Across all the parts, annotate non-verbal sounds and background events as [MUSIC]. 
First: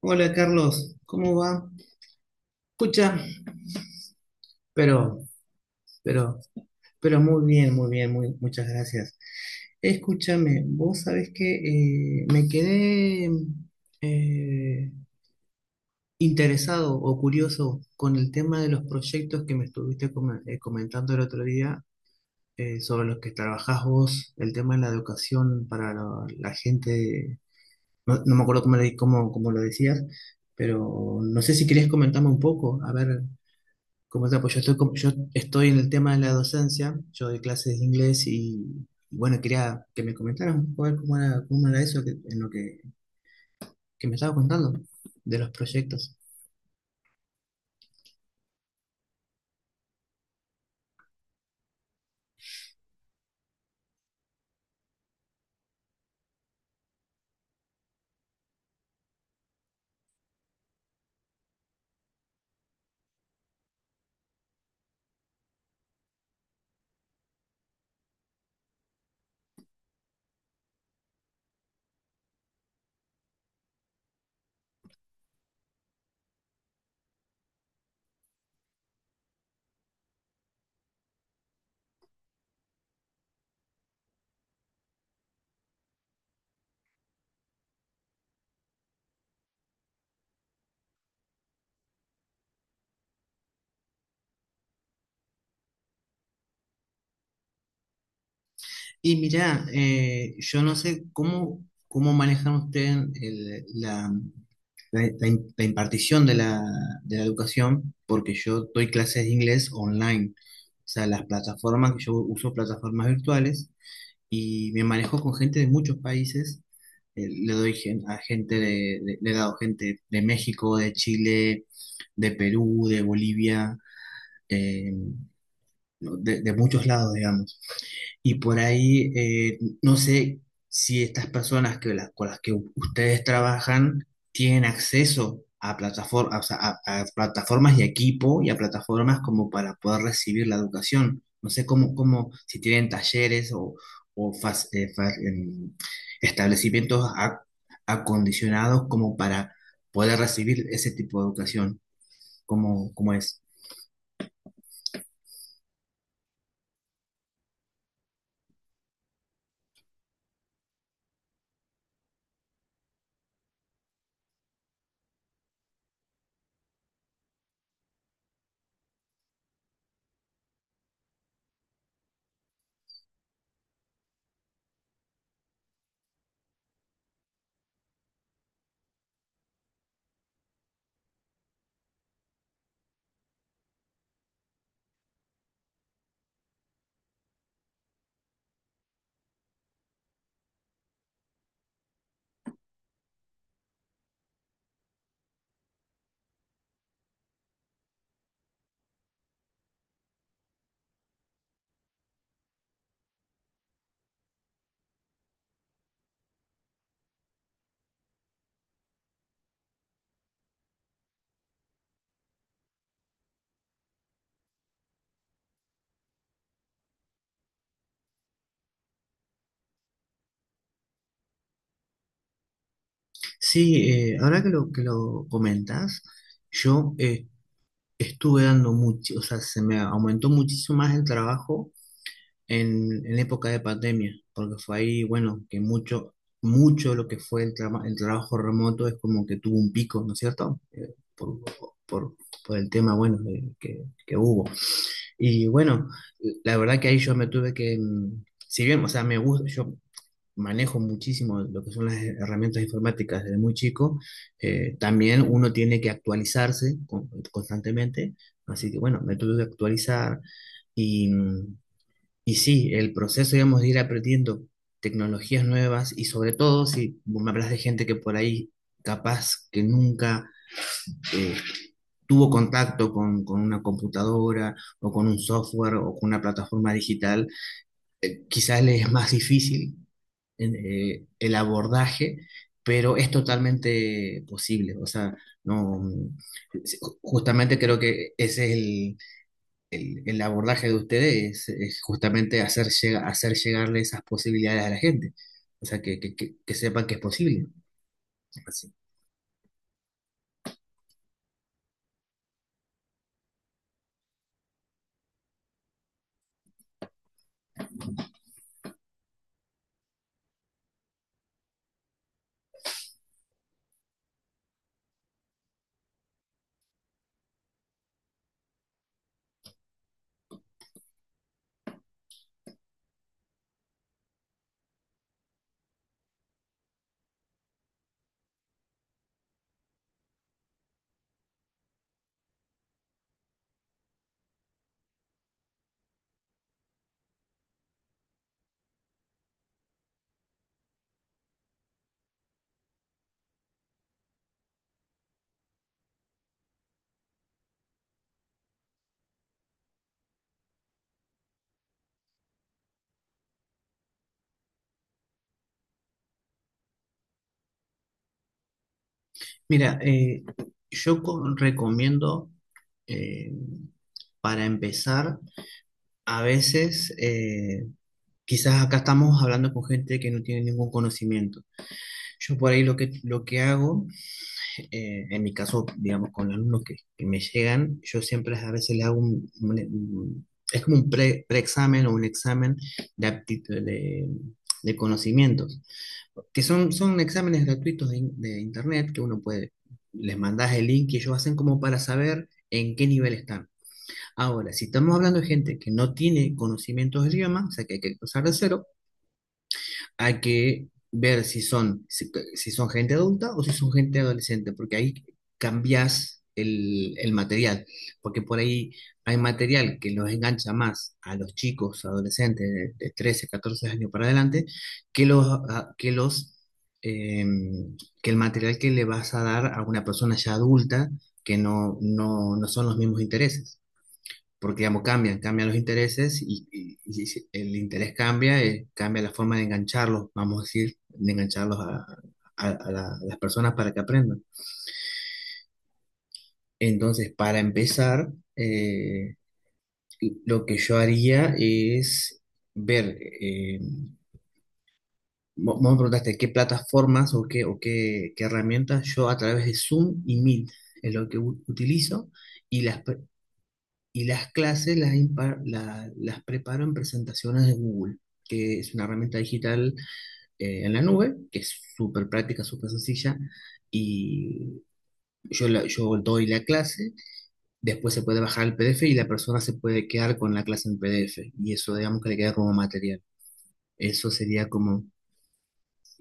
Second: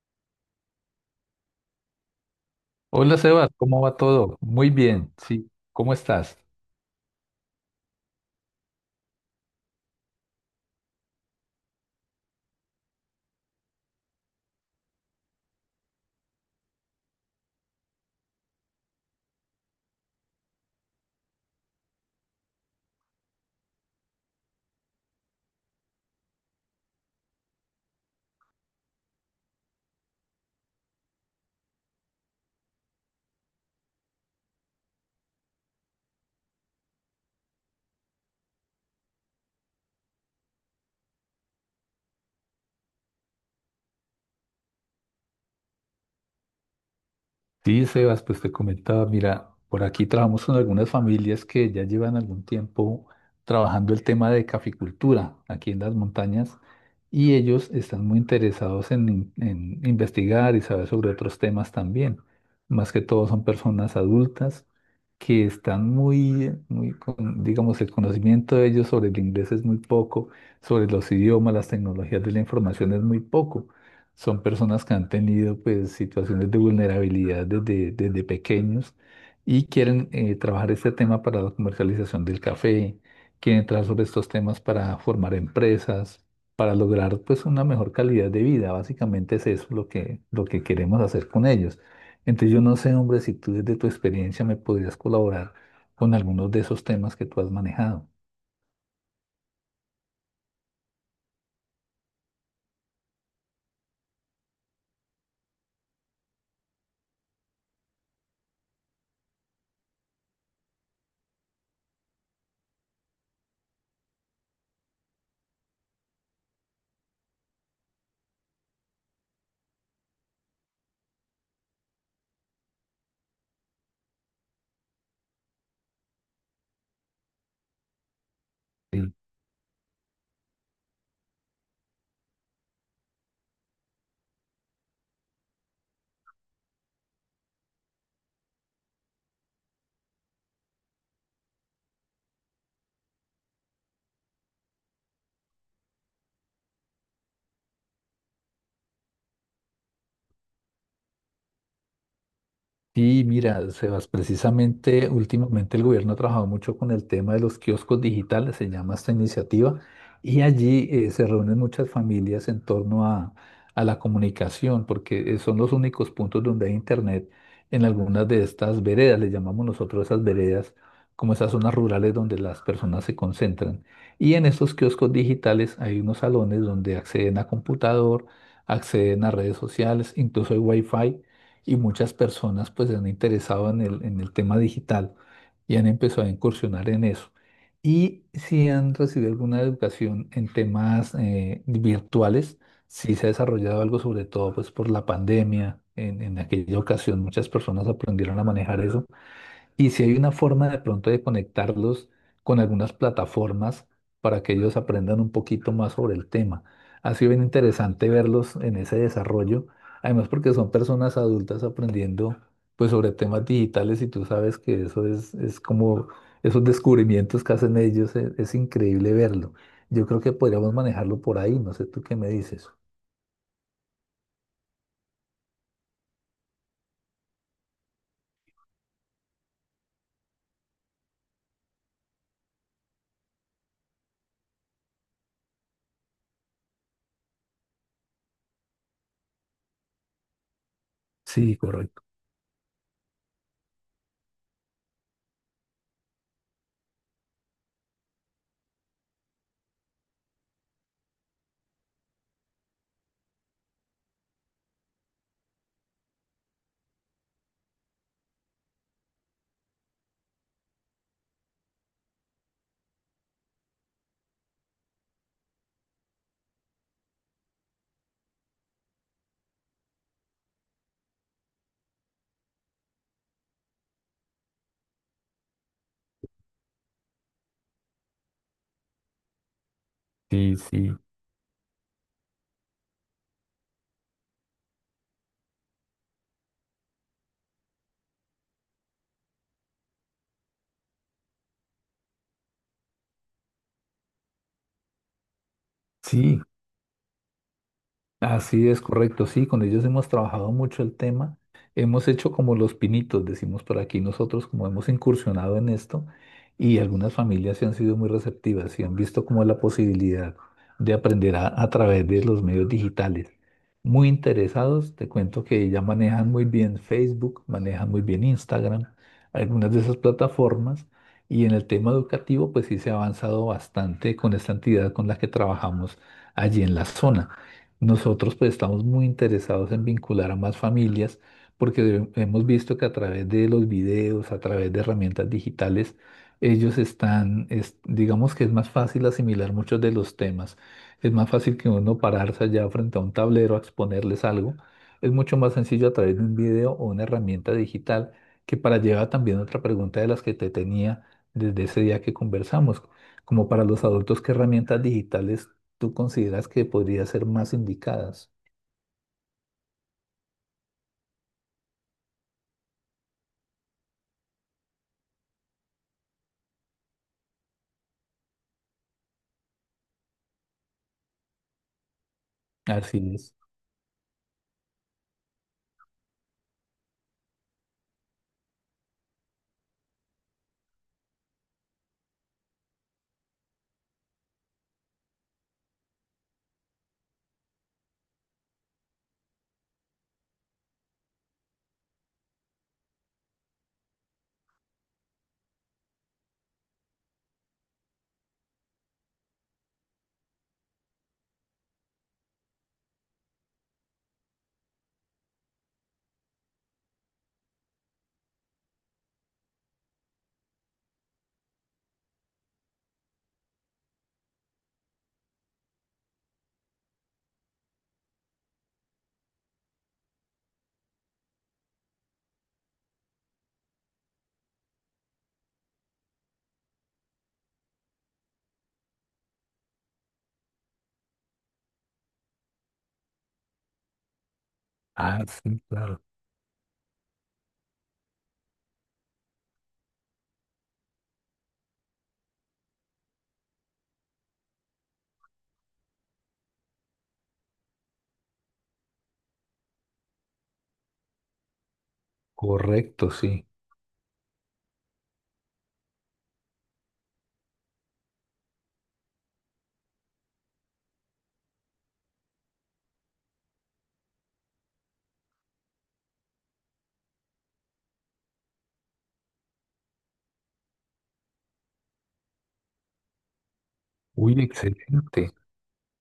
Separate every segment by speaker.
Speaker 1: Hola Carlos, ¿cómo va? Escucha,
Speaker 2: Hola Sebas, ¿cómo va todo? Muy bien,
Speaker 1: pero,
Speaker 2: sí, ¿cómo estás?
Speaker 1: pero, pero muy bien, muchas gracias. Escúchame, vos sabés que me quedé eh, interesado o curioso con el tema de los proyectos que me estuviste comentando el otro día, sobre los que trabajás vos, el tema de la educación para la gente. No me acuerdo cómo, cómo, cómo lo decías, pero no sé si querés comentarme un poco, a ver. Como tal, pues yo estoy, yo estoy en el tema de la docencia, yo doy clases de inglés y bueno, quería que me comentaras un poco a ver cómo era eso que, en lo que me estaba contando de los proyectos.
Speaker 2: Sí, Sebas, pues te comentaba, mira, por aquí trabajamos con algunas familias que ya llevan algún tiempo trabajando el tema de caficultura aquí en las montañas y ellos están muy interesados en investigar y saber sobre otros temas también. Más que todo son personas adultas que están muy, digamos, el conocimiento de ellos sobre el inglés es muy poco, sobre los idiomas, las tecnologías de la información es muy poco. Son personas que han tenido pues situaciones de vulnerabilidad desde pequeños y quieren trabajar este tema para la comercialización del café, quieren trabajar sobre estos temas para formar empresas, para lograr pues una mejor calidad de vida. Básicamente es eso lo que queremos hacer con ellos. Entonces yo no sé, hombre, si tú desde tu experiencia me podrías colaborar con algunos de esos temas que tú has manejado.
Speaker 1: Y mirá, yo no sé cómo, cómo manejan ustedes la impartición de la educación, porque yo doy clases de inglés online. O sea, las plataformas que yo uso, plataformas virtuales, y me manejo con gente de muchos países. A gente, le he dado gente de México, de Chile, de Perú, de Bolivia, eh, no, de muchos lados, digamos. Y por ahí, no sé si estas personas con las que ustedes trabajan tienen acceso a, platafor o sea, a plataformas y equipo y a plataformas como para poder recibir la educación. No sé cómo, cómo, si tienen talleres o, o fas- eh, fa- em, establecimientos acondicionados como para poder recibir ese tipo de educación. ¿Cómo, cómo
Speaker 2: Sí,
Speaker 1: es?
Speaker 2: mira, Sebas, precisamente últimamente el gobierno ha trabajado mucho con el tema de los kioscos digitales, se llama esta iniciativa, y allí se reúnen muchas familias en torno a la comunicación, porque son los únicos puntos donde hay internet en algunas de estas veredas, le llamamos nosotros esas veredas, como esas zonas rurales donde las personas se concentran. Y en estos kioscos digitales hay unos salones donde acceden a computador, acceden a redes sociales, incluso hay wifi y muchas personas pues se han interesado en el tema digital y han empezado a incursionar en eso. Y si han recibido alguna educación en temas virtuales, sí se ha desarrollado algo, sobre todo pues por la pandemia. En aquella ocasión muchas personas aprendieron a manejar eso y si hay una forma de pronto de conectarlos con algunas plataformas para que ellos aprendan un poquito más sobre el tema. Ha sido bien interesante verlos en ese desarrollo, además porque son personas adultas aprendiendo pues sobre temas digitales y tú sabes que eso es como esos descubrimientos que hacen ellos, increíble verlo. Yo creo que podríamos manejarlo por ahí, no sé tú qué me dices.
Speaker 1: Sí, ahora que lo comentas, yo estuve dando mucho, o sea, se me aumentó muchísimo más el trabajo en época de pandemia, porque fue ahí, bueno, que mucho lo que fue el, el trabajo remoto es como que tuvo un pico, ¿no es cierto?
Speaker 2: Sí, correcto.
Speaker 1: Por, por el tema, bueno, que hubo. Y bueno, la verdad que ahí yo me tuve que, si bien, o sea, me gusta, yo manejo muchísimo lo que son las herramientas informáticas desde muy chico. También uno tiene que actualizarse constantemente, así que bueno, me tuve que actualizar y, y sí, el proceso, digamos, de ir aprendiendo tecnologías nuevas. Y sobre todo si vos me hablas de gente que por ahí capaz que nunca eh, tuvo contacto con una computadora o con un software o con una plataforma digital, quizás les es más difícil
Speaker 2: Sí, sí.
Speaker 1: el abordaje, pero es totalmente posible. O sea, no, justamente creo que ese es el abordaje de ustedes, es justamente hacer, hacer llegarle esas posibilidades a la gente. O sea,
Speaker 2: Sí,
Speaker 1: que sepan que es posible.
Speaker 2: así
Speaker 1: Así.
Speaker 2: es, correcto, sí, con ellos hemos trabajado mucho el tema, hemos hecho como los pinitos, decimos por aquí nosotros, como hemos incursionado en esto y algunas familias se han sido muy receptivas y han visto como la posibilidad de aprender a través de los medios digitales. Muy interesados, te cuento que ya manejan muy bien Facebook, manejan muy bien Instagram, algunas de esas plataformas y en el tema educativo pues sí se ha avanzado bastante con esta entidad con la que trabajamos allí en la zona. Nosotros pues estamos muy interesados en vincular a más familias porque hemos visto que a través de los videos, a través de herramientas digitales, ellos están, digamos que es más fácil asimilar muchos de los temas. Es más fácil que uno pararse allá frente a un tablero a exponerles algo. Es mucho más sencillo a través de un video o una herramienta digital, que para llevar también otra pregunta de las que te tenía desde ese día que conversamos, como para los adultos, ¿qué herramientas digitales tú consideras que podrían ser más indicadas?
Speaker 1: Mira, yo recomiendo, eh, para empezar, a veces, quizás acá estamos hablando con gente que no tiene ningún conocimiento. Yo por ahí
Speaker 2: Así
Speaker 1: lo
Speaker 2: es.
Speaker 1: que hago, en mi caso, digamos, con los alumnos que me llegan, yo siempre a veces les hago es como un preexamen o un examen de aptitud, de conocimientos, que son, son exámenes gratuitos de internet que uno puede, les mandas el link y ellos hacen como para saber en qué nivel están. Ahora, si estamos hablando de gente que no tiene conocimientos de idioma, o sea, que hay que empezar de cero, hay que ver si son, si, si son gente adulta o si son gente adolescente, porque ahí cambias el material, porque por ahí hay material que los engancha más a los chicos, adolescentes de 13, 14 años para adelante, que los, a- que los, eh, que el material que le vas a dar a una persona ya adulta, que no, no, no son los mismos intereses porque digamos, cambian, cambian los intereses. Y, y si el interés cambia, cambia la forma de engancharlos, vamos a decir, de engancharlos a, a las personas para que aprendan.
Speaker 2: Ah, sí, claro.
Speaker 1: Entonces, para empezar, eh, lo que yo haría es ver, vos me preguntaste qué plataformas qué herramientas. Yo a través de Zoom y Meet es lo que utilizo. Y las,
Speaker 2: Correcto, sí.
Speaker 1: Y las clases las, las preparo en presentaciones de Google, que es una herramienta digital en la nube, que es súper práctica, súper sencilla. Y yo, yo doy la clase, después se puede bajar el PDF y la persona se puede quedar con la clase en PDF. Y eso, digamos que le queda como material. Eso
Speaker 2: Uy,
Speaker 1: sería como,
Speaker 2: excelente.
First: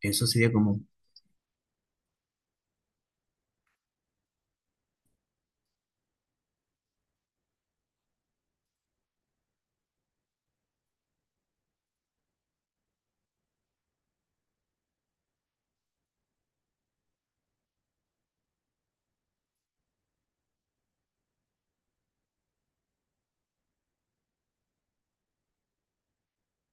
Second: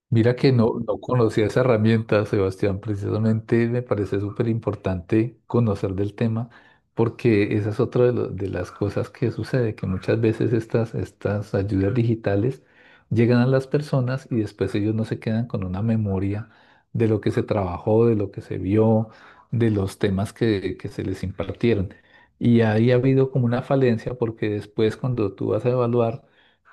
Speaker 1: eso
Speaker 2: Mira
Speaker 1: sería
Speaker 2: que
Speaker 1: como,
Speaker 2: no, no conocía esa herramienta, Sebastián. Precisamente me parece súper importante conocer del tema, porque esa es otra de las cosas que sucede, que muchas veces estas ayudas digitales llegan a las personas y después ellos no se quedan con una memoria de lo que se trabajó, de lo que se vio, de los temas que se les impartieron. Y ahí ha habido como una falencia, porque después cuando tú vas a evaluar,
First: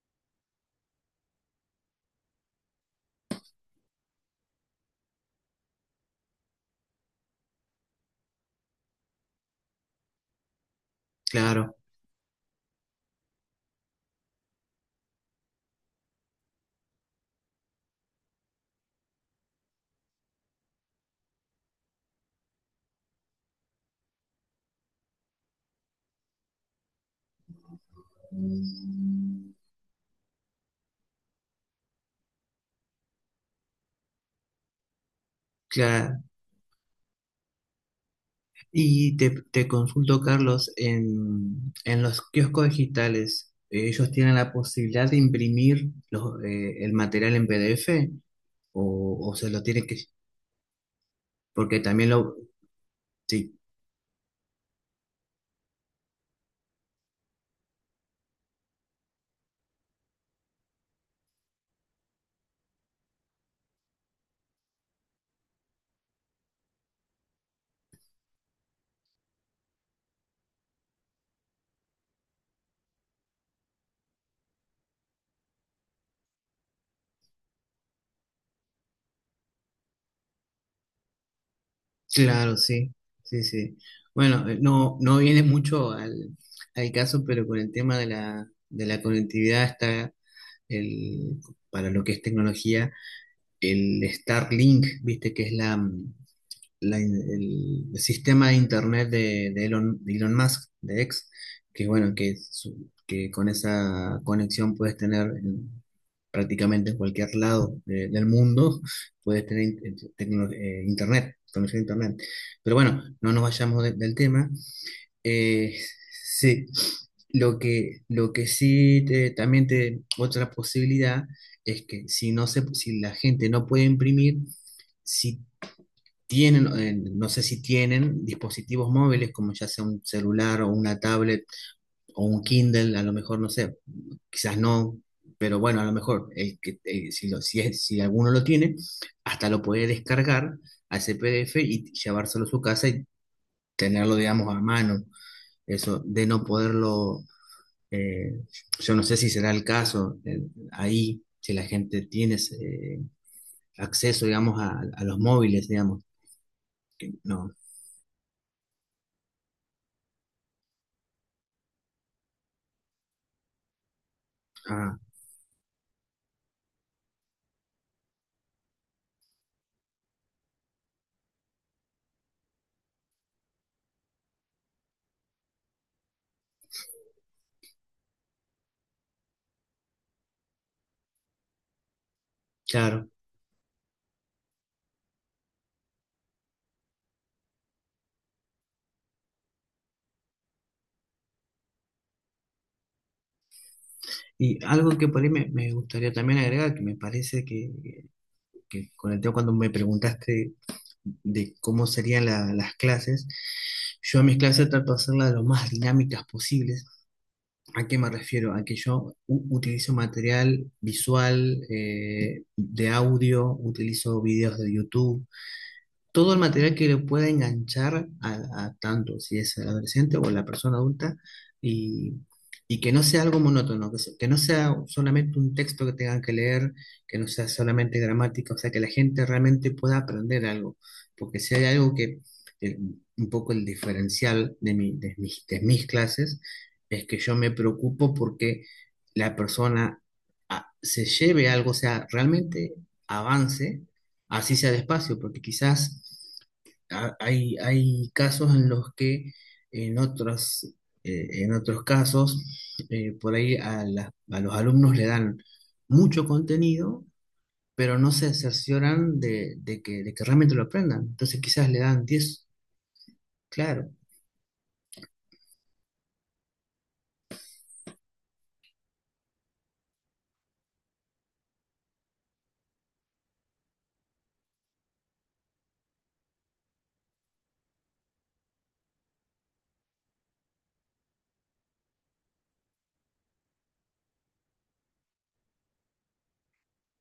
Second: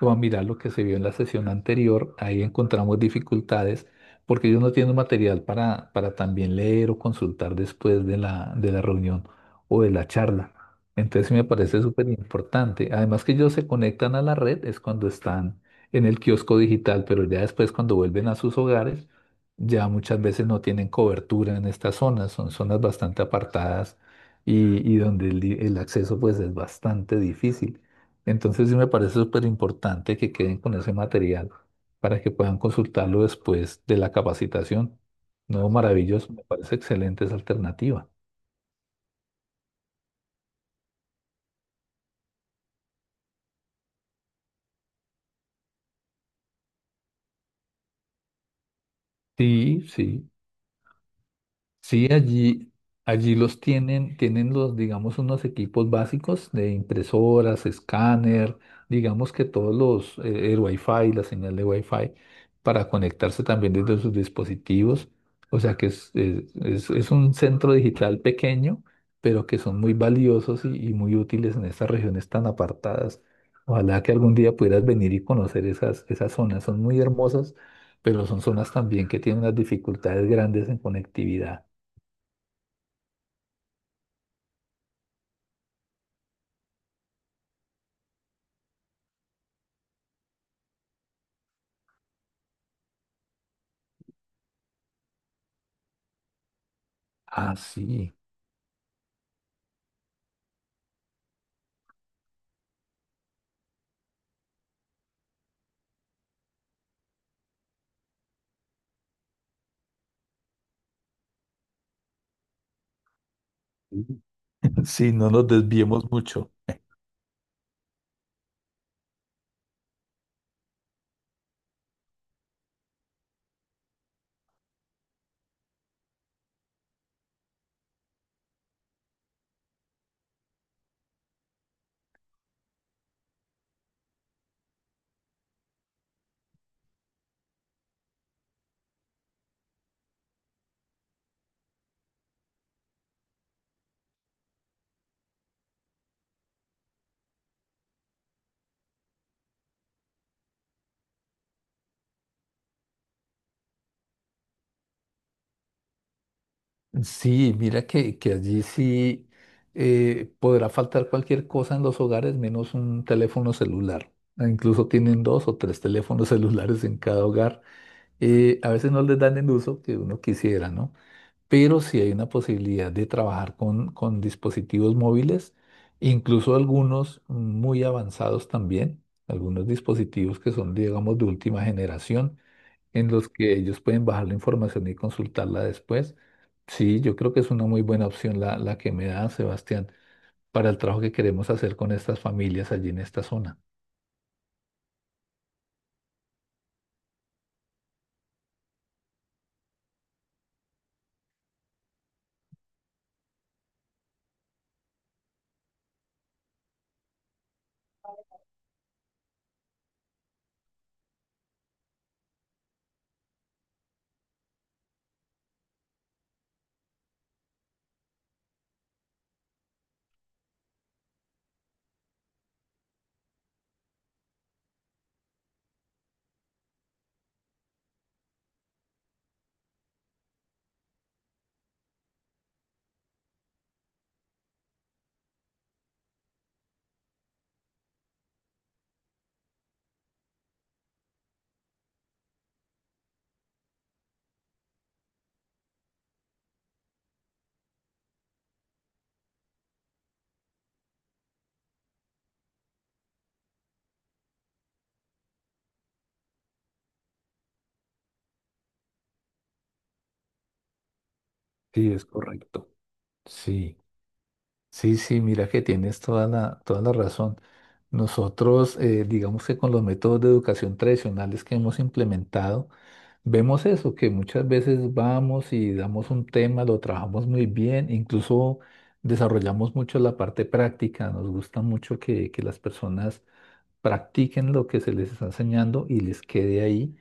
Speaker 2: vamos a mirar lo que se vio en la sesión anterior, ahí encontramos dificultades porque ellos no tienen material para también leer o consultar después de de la reunión o de la charla. Entonces sí me
Speaker 1: claro,
Speaker 2: parece súper importante. Además que ellos se conectan a la red es cuando están en el kiosco digital, pero ya después cuando vuelven a sus hogares, ya muchas veces no tienen cobertura en estas zonas, son zonas bastante apartadas y donde el acceso pues es bastante difícil. Entonces sí me parece súper importante que queden con ese material para que puedan consultarlo después de la capacitación. No,
Speaker 1: claro.
Speaker 2: maravilloso, me parece excelente esa alternativa.
Speaker 1: Y te consulto, Carlos, en los kioscos digitales, ¿ellos tienen la posibilidad de imprimir los, el material en PDF o se lo
Speaker 2: Sí,
Speaker 1: tienen que...?
Speaker 2: sí.
Speaker 1: Porque
Speaker 2: Sí,
Speaker 1: también lo...
Speaker 2: allí
Speaker 1: Sí,
Speaker 2: los tienen, tienen los, digamos, unos equipos básicos de impresoras, escáner, digamos que todos los, el Wi-Fi, la señal de Wi-Fi, para conectarse también desde sus dispositivos. O sea que es un centro digital pequeño, pero que son muy valiosos y muy útiles en estas regiones tan apartadas. Ojalá que algún día pudieras venir y conocer esas zonas. Son muy hermosas, pero son zonas también que tienen unas dificultades grandes en conectividad.
Speaker 1: claro, sí, sí, sí. Bueno, no, no viene mucho al caso, pero con el tema de la conectividad está el, para lo que es tecnología, el Starlink, viste que es la... la
Speaker 2: Ah,
Speaker 1: el
Speaker 2: sí.
Speaker 1: sistema de internet de Elon Musk, de X, que bueno, que con esa conexión puedes tener prácticamente en cualquier lado del mundo, puedes tener internet, conexión a internet. Pero bueno, no nos vayamos del
Speaker 2: [LAUGHS]
Speaker 1: tema.
Speaker 2: Sí, no nos
Speaker 1: Eh,
Speaker 2: desviemos mucho.
Speaker 1: sí, lo que sí también te, otra posibilidad es que si no se, si la gente no puede imprimir, si tienen, no sé si tienen dispositivos móviles como ya sea un celular o una tablet o un Kindle, a lo mejor. No sé, quizás no, pero bueno, a lo mejor el que, si alguno lo tiene, hasta lo puede descargar a ese PDF y llevárselo a su casa y tenerlo, digamos, a mano. Eso de no poderlo, eh, yo no sé si será el caso ahí, si la gente tiene acceso, digamos, a los móviles, digamos, no.
Speaker 2: Sí, mira que allí sí podrá faltar cualquier cosa en los hogares menos un teléfono celular. Ah, incluso
Speaker 1: Ah,
Speaker 2: tienen dos o tres teléfonos [LAUGHS] celulares en cada hogar. A veces no les dan el uso que uno quisiera, ¿no? Pero sí hay una posibilidad de trabajar con dispositivos móviles, incluso algunos muy avanzados también, algunos dispositivos que son, digamos, de última generación
Speaker 1: claro.
Speaker 2: en los que ellos pueden bajar la información y consultarla después. Sí, yo creo que es una muy buena opción la que me da Sebastián para el trabajo que queremos hacer con estas familias allí en esta zona.
Speaker 1: Y algo que por ahí me, me gustaría también agregar, que me parece que con el tema, cuando me preguntaste de cómo serían las clases, yo a mis clases trato de hacerlas lo más dinámicas posibles. ¿A qué me refiero? A que yo utilizo material visual, de audio, utilizo videos de YouTube, todo el material que le pueda enganchar a tanto si es el adolescente o la persona adulta. Y, y que no sea algo monótono, que no sea solamente un texto que tengan que leer, que no sea solamente gramática, o sea, que la gente realmente pueda aprender algo, porque si hay algo que el- un poco el diferencial de, de mis clases, es que yo me preocupo porque la persona se lleve algo, o sea, realmente avance, así sea despacio, porque quizás hay casos en los que en otros, en otros casos, por ahí a, a los alumnos le dan mucho contenido, pero no se cercioran de que realmente lo aprendan. Entonces quizás le
Speaker 2: Sí, es
Speaker 1: dan 10
Speaker 2: correcto. Sí.
Speaker 1: claro.
Speaker 2: Sí, sí, mira que tienes toda la razón. Nosotros, digamos que con los métodos de educación tradicionales que hemos implementado, vemos eso, que muchas veces vamos y damos un tema, lo trabajamos muy bien, incluso desarrollamos mucho la parte práctica, nos gusta mucho que las personas practiquen lo que se les está enseñando y les quede ahí.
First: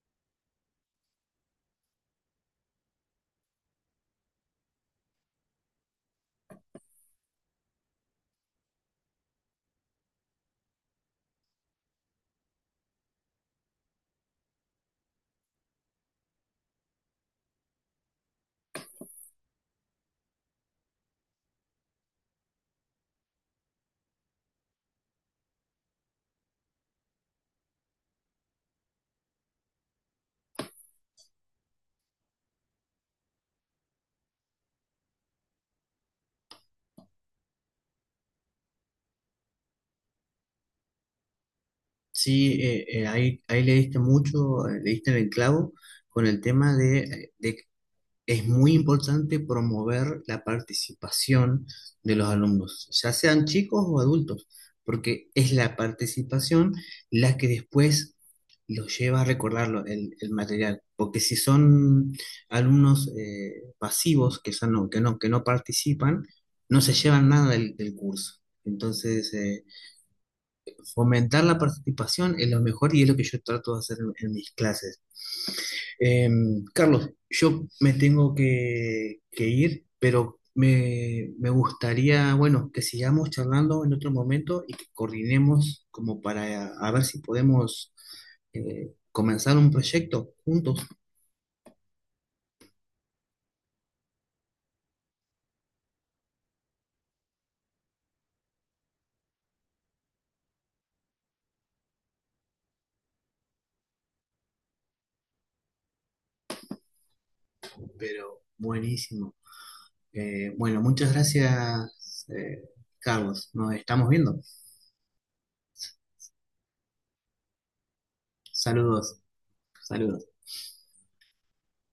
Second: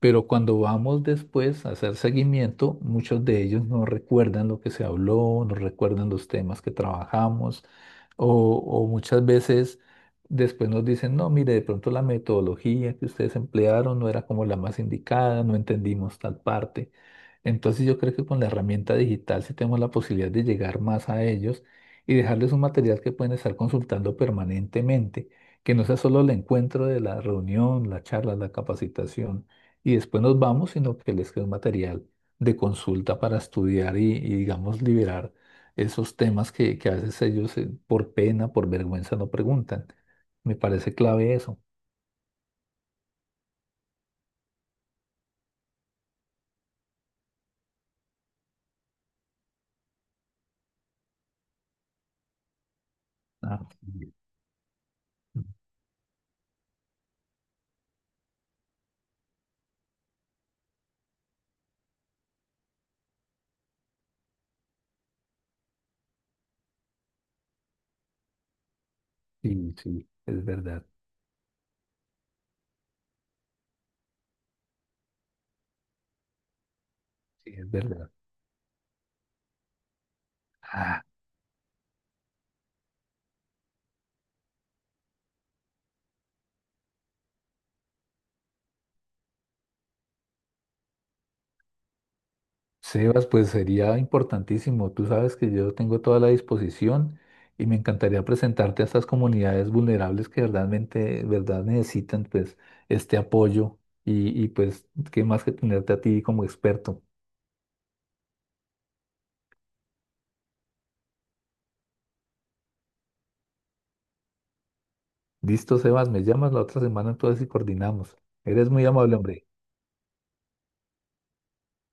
Speaker 2: Pero cuando vamos después a hacer seguimiento, muchos de ellos no recuerdan lo que se habló, no recuerdan los temas que trabajamos o, o muchas veces después nos dicen, no, mire, de pronto la metodología que ustedes emplearon no era como la más indicada, no entendimos tal parte. Entonces yo creo que con la herramienta digital sí tenemos la posibilidad de llegar más a ellos y dejarles un material que pueden estar consultando permanentemente, que no sea solo el encuentro de la reunión, la charla, la capacitación, y después nos vamos, sino que les quede un material de consulta para estudiar y, digamos, liberar esos temas que a veces ellos por pena, por vergüenza no preguntan. Me parece clave eso.
Speaker 1: Sí, ahí, ahí le diste mucho, le diste en el clavo con el tema de, es muy importante promover la participación de los alumnos, ya sean
Speaker 2: Ah,
Speaker 1: chicos o
Speaker 2: sí,
Speaker 1: adultos, porque es la participación la que después los lleva a recordarlo, el material. Porque si son alumnos pasivos, que no participan, no se llevan nada del, del curso. Entonces,
Speaker 2: sí, sí, es verdad,
Speaker 1: fomentar la participación es lo mejor y es lo que yo trato de hacer en mis clases. Eh, Carlos,
Speaker 2: sí,
Speaker 1: yo
Speaker 2: es
Speaker 1: me
Speaker 2: verdad.
Speaker 1: tengo que ir, pero
Speaker 2: Ah,
Speaker 1: me gustaría, bueno, que sigamos charlando en otro momento y que coordinemos como para a ver si podemos comenzar un proyecto juntos,
Speaker 2: Sebas, pues sería importantísimo. Tú sabes que yo tengo toda la disposición y me encantaría presentarte a estas comunidades vulnerables que verdaderamente, verdad necesitan pues este apoyo y pues qué más que tenerte a ti como experto.
Speaker 1: pero buenísimo. Bueno, muchas gracias, Carlos. Nos estamos viendo.
Speaker 2: Listo, Sebas, me llamas la otra semana entonces y coordinamos. Eres muy amable,
Speaker 1: Saludos,
Speaker 2: hombre.
Speaker 1: saludos.